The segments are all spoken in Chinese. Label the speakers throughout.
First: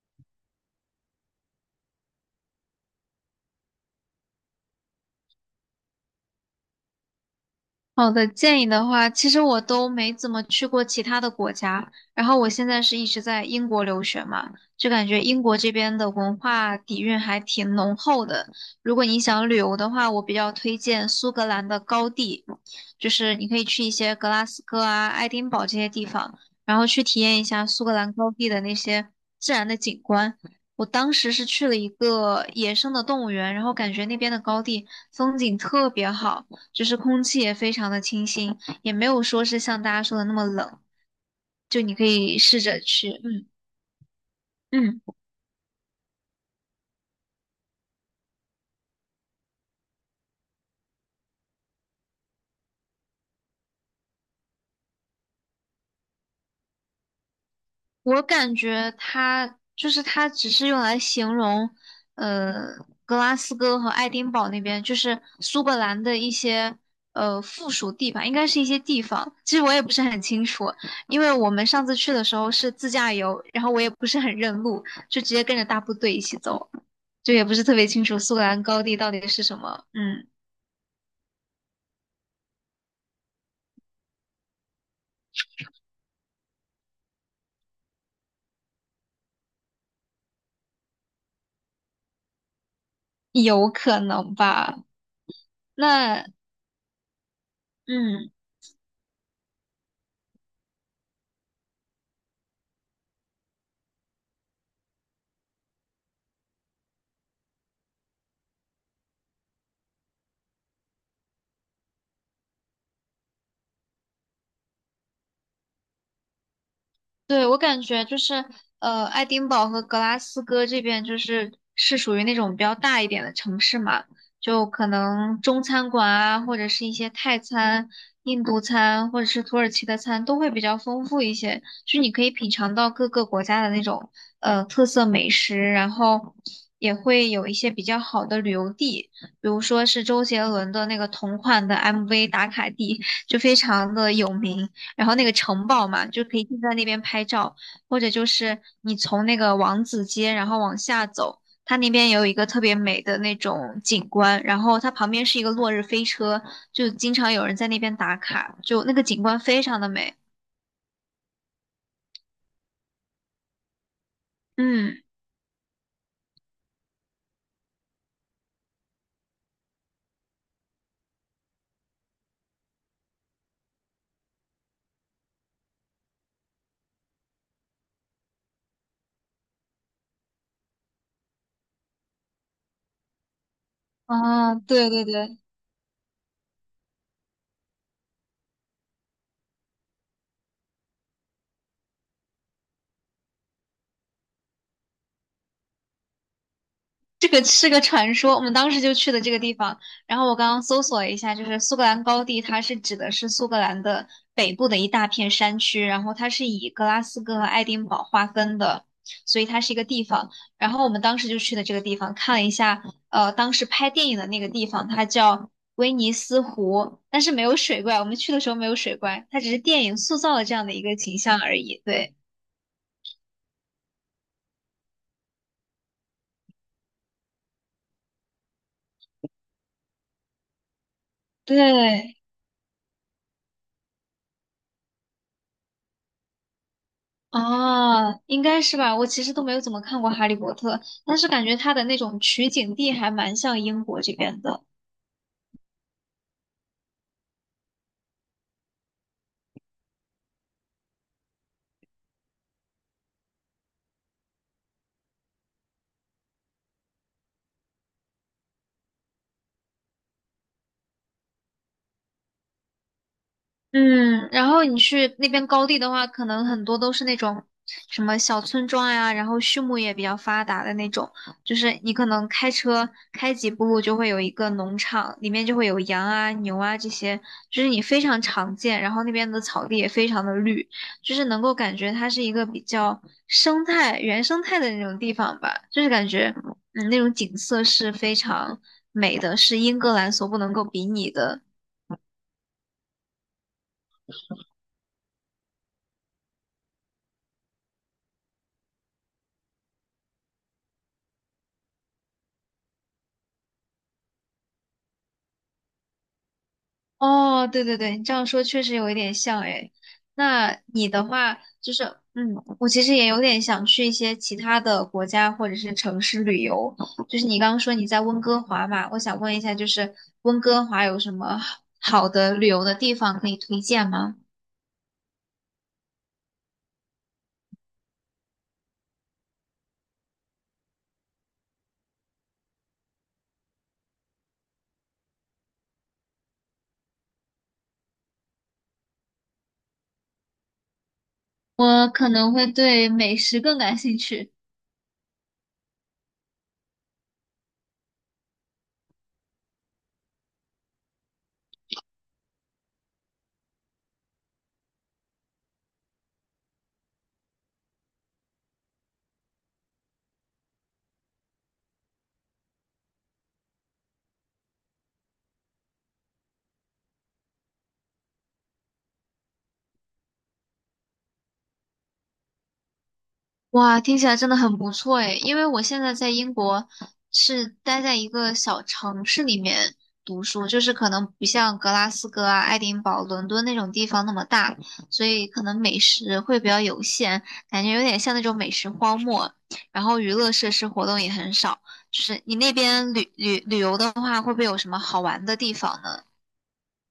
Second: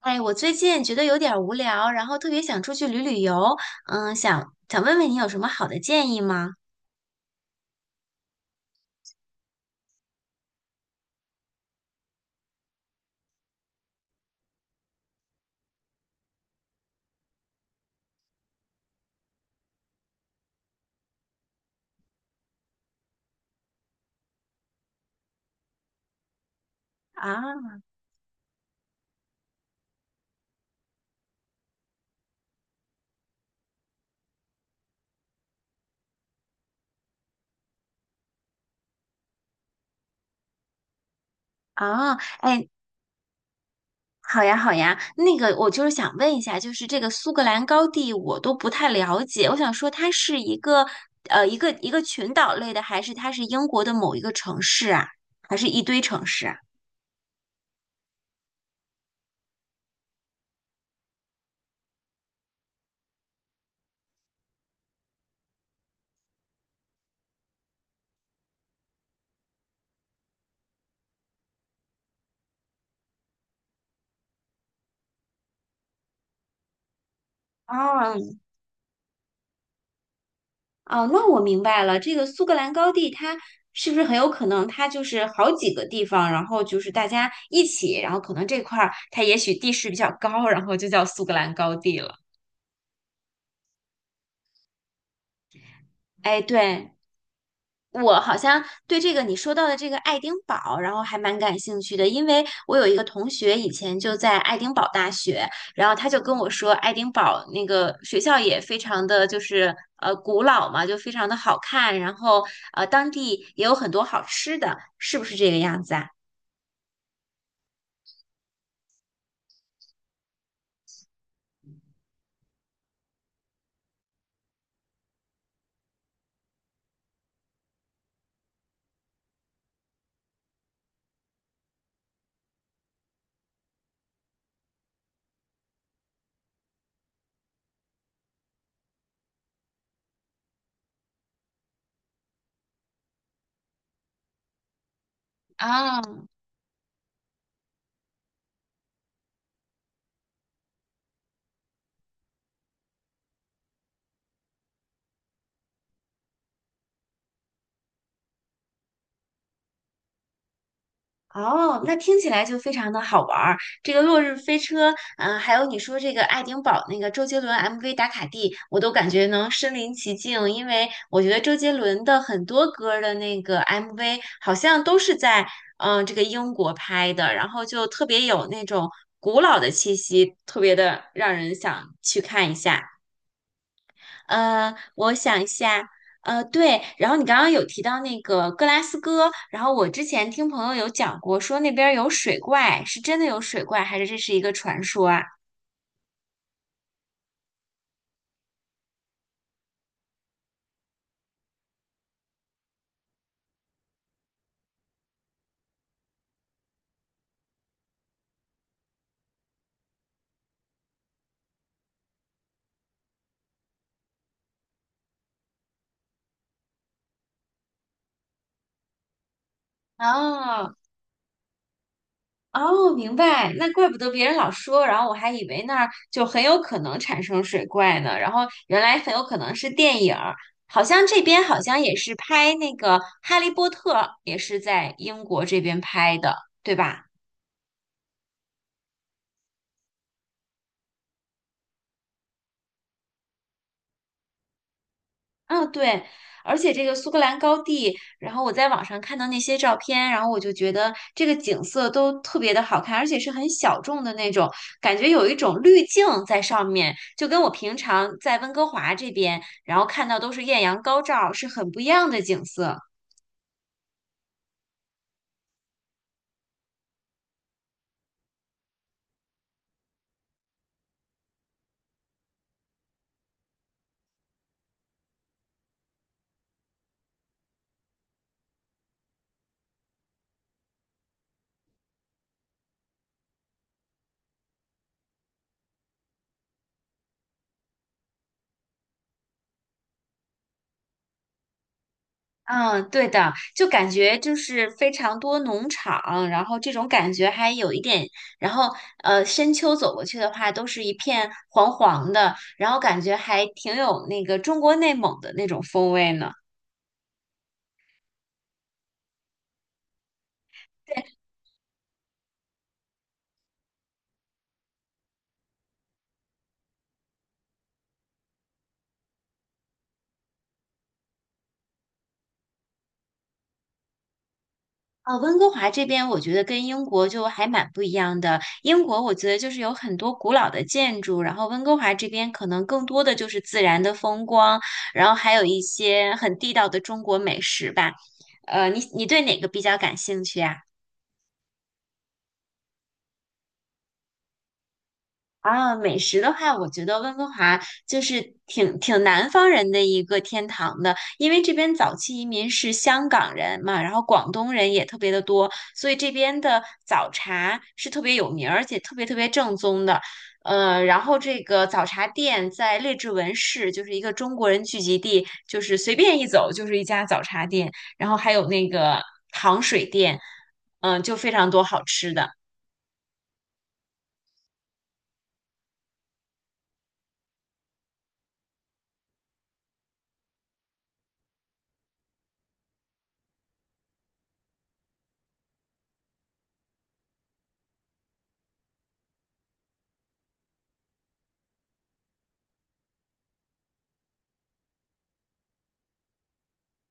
Speaker 1: 哎，我最近觉得有点儿无聊，然后特别想出去旅游，想想问问你有什么好的建议吗？
Speaker 2: 好的，建议的话，其实我都没怎么去过其他的国家，然后我现在是一直在英国留学嘛，就感觉英国这边的文化底蕴还挺浓厚的。如果你想旅游的话，我比较推荐苏格兰的高地，就是你可以去一些格拉斯哥啊、爱丁堡这些地方，然后去体验一下
Speaker 1: 啊
Speaker 2: 苏格兰高地的那些自然的景观。我当时是去了一个野生的动物园，然后感觉那边的高地风景特别好。就是空气也非常的清新，也没有说是像大家说的那么冷，就你可
Speaker 1: 啊，
Speaker 2: 以试
Speaker 1: 哎，
Speaker 2: 着去，嗯
Speaker 1: 好呀好呀，
Speaker 2: 嗯，
Speaker 1: 那个我就是想问一下，就是这个苏格兰高地我都不太了解，我想说它是一个群岛类的，还是它是英国的某一个城市啊，还是一堆城市啊？
Speaker 2: 我感觉它就是它只是用来形容，呃，格拉斯哥和爱丁堡那边，就是苏格兰的一些附属地吧，应该是一些地方，其实我也不是很清楚，因为我们上次去的时候是自驾游，然后我也不是很认路，就直接跟着大部队一起走，就也不是特别清楚
Speaker 1: 哦，
Speaker 2: 苏格兰高地到底是什么，嗯。
Speaker 1: 哦，那我明白了，这个苏格兰高地它是不是很有可能它就是好几个地方，然后就是大家一起，然后可能这块儿它也许地势比较高，然后就叫苏格兰高地了。
Speaker 2: 有可能吧？那
Speaker 1: 哎，对，我
Speaker 2: 嗯，
Speaker 1: 好像对这个你说到的这个爱丁堡，然后还蛮感兴趣的，因为我有一个同学以前就在爱丁堡大学，然后他就跟我说，爱丁堡那个学校也非常的就是古老嘛，就非常的好看，然后当地也有很多好吃的，是不是这个样子啊？
Speaker 2: 对，我感觉就是，爱丁堡和格拉斯哥这边就是是属于那种比较大一点的城市嘛，就可能中餐馆啊，或者是一些泰餐、印度餐，或者是土耳其的餐都会比较丰富一些，就是你可以品尝到各个国家的那种特色美食，然后也会有一些比较好的旅游地，比如说是周杰伦的那个同款的 MV 打卡地，就非常的有名。然后那个城堡嘛，就
Speaker 1: 啊。
Speaker 2: 可以就在那边拍照，或者就是你从那个王子街然后往下走，它那边有一个特别美的那种景观，然后它旁边是一个落日飞车，就经常有人在那边打卡，就那个景观非常的美。
Speaker 1: 哦，那听起来就非常的好玩儿。这个《落日飞车》，
Speaker 2: 嗯，
Speaker 1: 还有你说这个爱丁堡那个周杰伦 MV 打卡地，我都感觉能身临其境，因为我觉得周杰伦的很多歌儿的那个 MV 好像都是在这个英国拍的，然后就特别有那种古老的气息，特别的让人想去看一下。
Speaker 2: 啊，对对
Speaker 1: 我
Speaker 2: 对，
Speaker 1: 想一下，对，然后你刚刚有提到那个格拉斯哥，然后我之前听朋友有讲过，说那边儿有水怪，是真的有水怪，还是这是一个传说啊？
Speaker 2: 这个是个传说，我们当时就去的这个地方。然后我刚刚搜索了一下，就是苏格兰高地，它是指的是苏格兰的北部的一大片山区，然后它是以格拉斯哥和爱丁堡划分的，所以它是一个地方。然后我们当时就去的这个地方，看了一下，当时拍电影的那个地方，它叫威尼斯湖，但是没有水怪，我们去的时候没有水怪，它只是电影塑造了这样的
Speaker 1: 哦
Speaker 2: 一个形象而已。对，
Speaker 1: 哦，明白，那怪不得别人老说，然后我还以为那儿就很有可能产生水怪呢，然后原来很有可能是电影儿，好像这边好像也是
Speaker 2: 对，
Speaker 1: 拍那个《哈利波特》，也是在英国这边拍的，对吧？
Speaker 2: 哦，应该是吧。我其实都没有怎么看过《哈利波特》，但是感觉它的那种取景地还蛮像英国这边的。
Speaker 1: 嗯，对，而且这个苏格兰高地，然后我在网上看到那些照片，然后我就觉得这个景色都特别的好看，而且是很小众的那种，感觉有一种滤镜在上面，就跟我平常在温哥华这边，然后看到都是艳阳高照，是很不一样的景色。
Speaker 2: 嗯，然后你去那边高地的话，可能很多都是那种什么小村庄呀，然后畜牧业比较发达的那种，就是你可能开车开几步路就会有一个农场，里面就会有羊啊、牛啊这些，就是你非常常见。然后那边的草地也非常的绿，就是能够感觉它是一个比较生态、原生态的那种地方吧，就是感觉嗯那种景色是非常美的，是英格兰所不能够比拟的。
Speaker 1: 嗯，对的，就感觉就是非常多农场，然后这种感觉还有一点，然后深秋走过去的话，都是一片黄黄的，然后感觉还挺有那个中国内蒙的那种风味呢。
Speaker 2: 哦，对对对，你这样说确实有一点像诶。那你的话就是，嗯，我其实也有点想去一些其他的国家或者是城市旅游。就是你刚刚说你在温哥华嘛，我想问一下，就是温哥华有什么好的旅游的地方可以推荐吗？
Speaker 1: 温哥华这边我觉得跟英国就还蛮不一样的。英国我觉得就是有很多古老的建筑，然后温哥华这边可能更多的就是自然的风光，然后还有一些很地道的中国美食吧。你对哪个比较感兴趣啊？
Speaker 2: 我可能会对美食更感兴趣。
Speaker 1: 啊，美食的话，我觉得温哥华就是挺南方人的一个天堂的，因为这边早期移民是香港人嘛，然后广东人也特别的多，所以这边的早茶是特别有名儿，而且特别特别正宗的。然后这个早茶店在列治文市，就是一个中国人聚集地，就是随便一走就是一家早茶店，然后还有那个糖水店，就非常多好吃的。
Speaker 2: 哇，听起来真的很不错诶，因为我现在在英国是待在一个小城市里面读书，就是可能不像格拉斯哥啊、爱丁堡、伦敦那种地方那么大，所以可能美食会比较有限，感觉有点像那种美食荒漠。然后娱乐设施活动也很少，就是你那边旅游的话，会不会有什么好玩的地方呢？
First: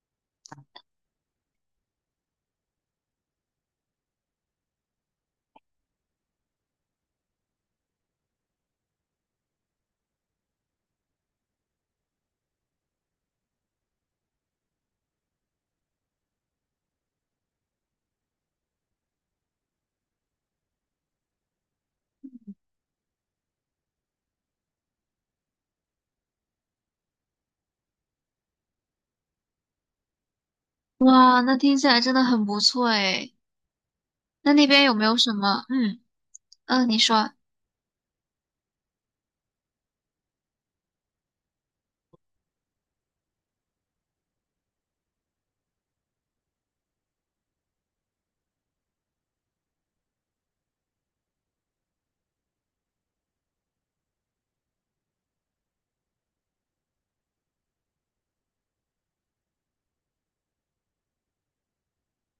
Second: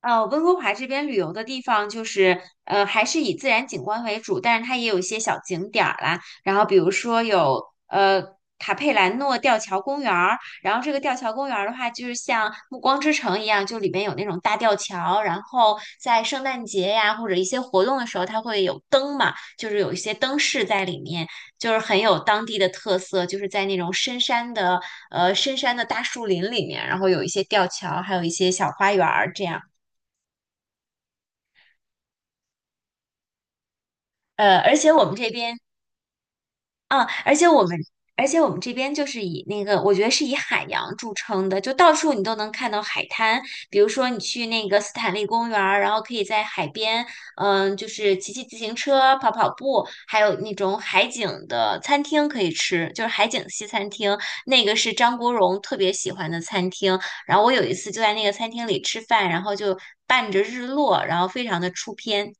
Speaker 1: 温哥华这边旅游的地方就是，还是以自然景观为主，但是它也有一些小景点儿啦。然后比如说有呃卡佩兰诺吊桥公园儿，然后这个吊桥公园儿的话，就是像暮光之城一样，就里面有那种大吊桥，然后在圣诞节呀或者一些活动的时候，它会有灯嘛，就是有一些灯饰在里面，就是很有当地的特色，就是在那种深山的大树林里面，然后有一些吊桥，还有一些小花园儿这样。
Speaker 2: 哇，那听起来真的很不错诶，那那
Speaker 1: 而
Speaker 2: 边
Speaker 1: 且
Speaker 2: 有
Speaker 1: 我
Speaker 2: 没
Speaker 1: 们
Speaker 2: 有
Speaker 1: 这
Speaker 2: 什
Speaker 1: 边
Speaker 2: 么？嗯嗯，你
Speaker 1: 啊，
Speaker 2: 说。
Speaker 1: 而且我们，而且我们这边就是以那个，我觉得是以海洋著称的，就到处你都能看到海滩。比如说你去那个斯坦利公园儿，然后可以在海边，就是骑骑自行车、跑跑步，还有那种海景的餐厅可以吃，就是海景西餐厅，那个是张国荣特别喜欢的餐厅。然后我有一次就在那个餐厅里吃饭，然后就伴着日落，然后非常的出片。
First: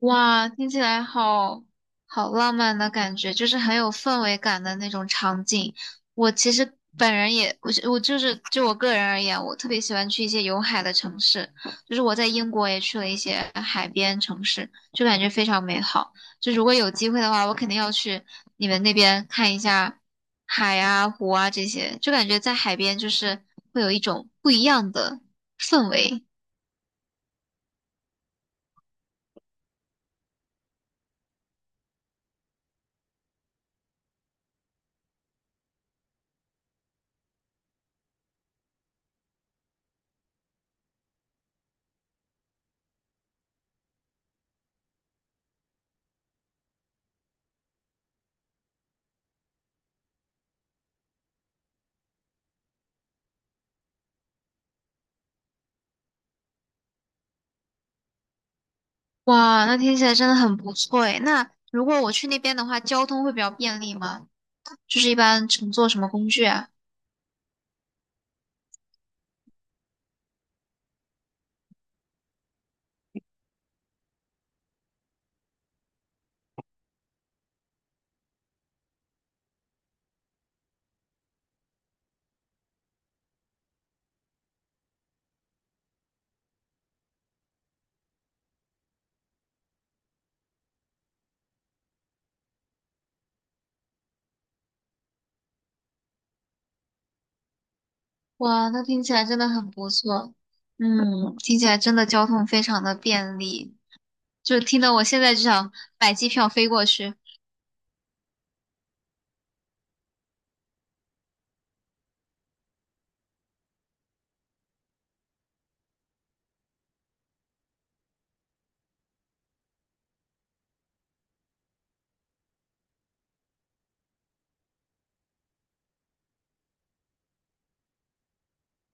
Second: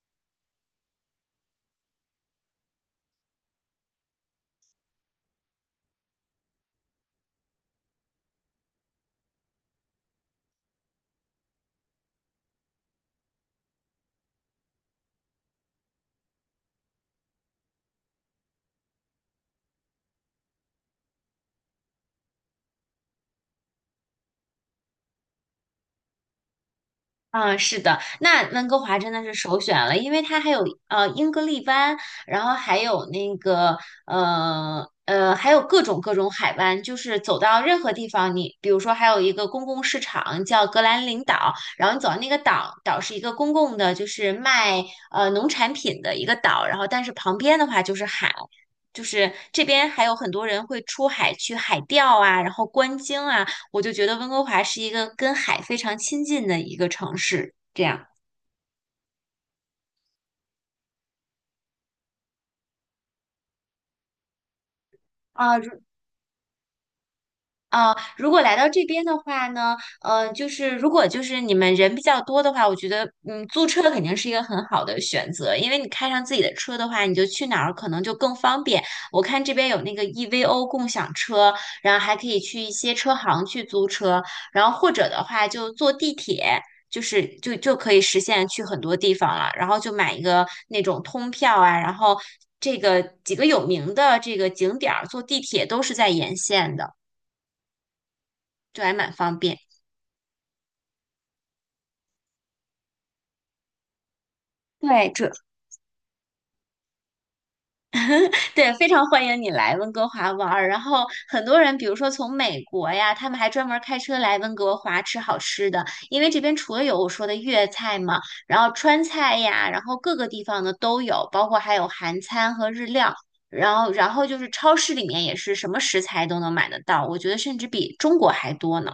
Speaker 2: 哇，听起来好好浪漫的感觉，就是很有氛围感的那种场景。我其实本人也，我就是就我个人而言，我特别喜欢去一些有海的城市，就是我在英国也去了一些海边城市，就感觉非常美好。就如果有机会的话，我肯定要去你们那边看一下海啊、湖啊这些，就感觉在海边就是会有一种不一样的氛围。
Speaker 1: 嗯，是的，那温哥华真的是首选了，因为它还有英格利湾，然后还有那个还有各种海湾，就是走到任何地方你，比如说还有一个公共市场叫格兰林岛，然后你走到那个岛，岛是一个公共的，就是卖农产品的一个岛，然后但是旁边的话就是海。就是这边还有很多人会出海去海钓啊，然后观鲸啊，我就觉得温哥华是一个跟海非常亲近的一个城市，这样。
Speaker 2: 哇，那听起来真的很不错诶。那如果我去那边的话，交通会比较便利吗？就是一般
Speaker 1: 啊，如
Speaker 2: 乘坐什么工具啊？
Speaker 1: 啊，如果来到这边的话呢，就是如果你们人比较多的话，我觉得，租车肯定是一个很好的选择，因为你开上自己的车的话，你就去哪儿可能就更方便。我看这边有那个 EVO 共享车，然后还可以去一些车行去租车，然后或者的话就坐地铁。就可以实现去很多地方了，然后就买一个那种通票啊，然后这个几个有名的这个景点儿坐地铁都是在沿线的。
Speaker 2: 哇，
Speaker 1: 就
Speaker 2: 那
Speaker 1: 还
Speaker 2: 听
Speaker 1: 蛮
Speaker 2: 起来
Speaker 1: 方
Speaker 2: 真的
Speaker 1: 便。
Speaker 2: 很不错。嗯，听起来真的交通非常的便利，就听得我
Speaker 1: 对，
Speaker 2: 现
Speaker 1: 这
Speaker 2: 在就想买机票飞过去。
Speaker 1: 对，非常欢迎你来温哥华玩儿。然后很多人，比如说从美国呀，他们还专门开车来温哥华吃好吃的，因为这边除了有我说的粤菜嘛，然后川菜呀，然后各个地方的都有，包括还有韩餐和日料。然后就是超市里面也是什么食材都能买得到，我觉得甚至比中国还多呢。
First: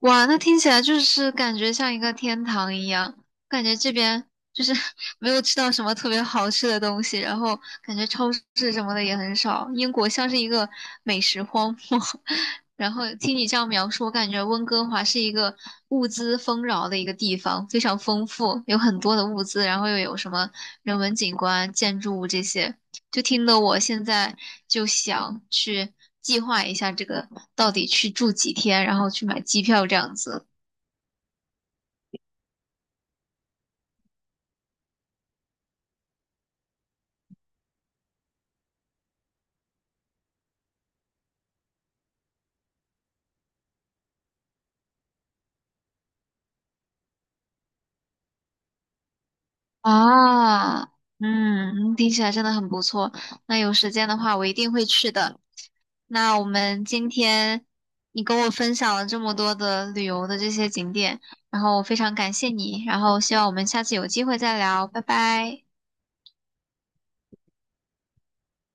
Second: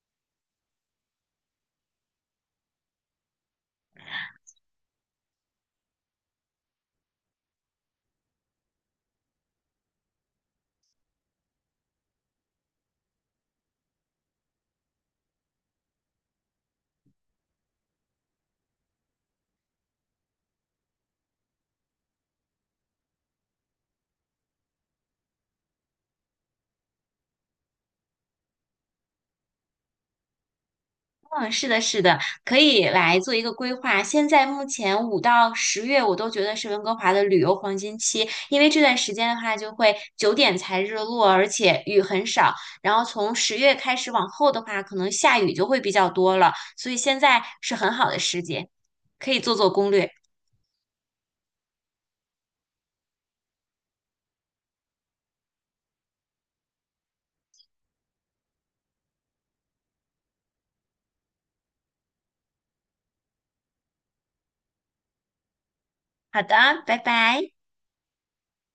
Speaker 2: 哇，那听起来就是感觉像一个天堂一样，感觉这边就是 没有吃到什么特别好吃的东西，然后感觉超市什么的也很少，英国像是一个美食荒漠。然后听你这样描述，我感觉温哥华是一个物资丰饶的一个地方，非常丰富，有很多的物资，然后又有什么人文景观、建筑物这些，就听得我现在就想去计划一下这个到底去住几天，然后去买机票这样子。
Speaker 1: 嗯，是的，是的，可以来做一个规划。现在目前5到10月，我都觉得是温哥华的旅游黄金期，因为这段时间的话，就会9点才日落，而且雨很少。然后从十月开始往后的话，可能下雨就会比较多了，所以现在是很好的时节，可以做做攻略。
Speaker 2: 啊，嗯，听起来真的很不错。那有时间的话，我一定会去的。那我们今天你跟我分享了这么多的旅游的这些景点，然后我非常感谢你，然后希望我们下次有机会再聊，拜拜。
Speaker 1: 好的，拜拜。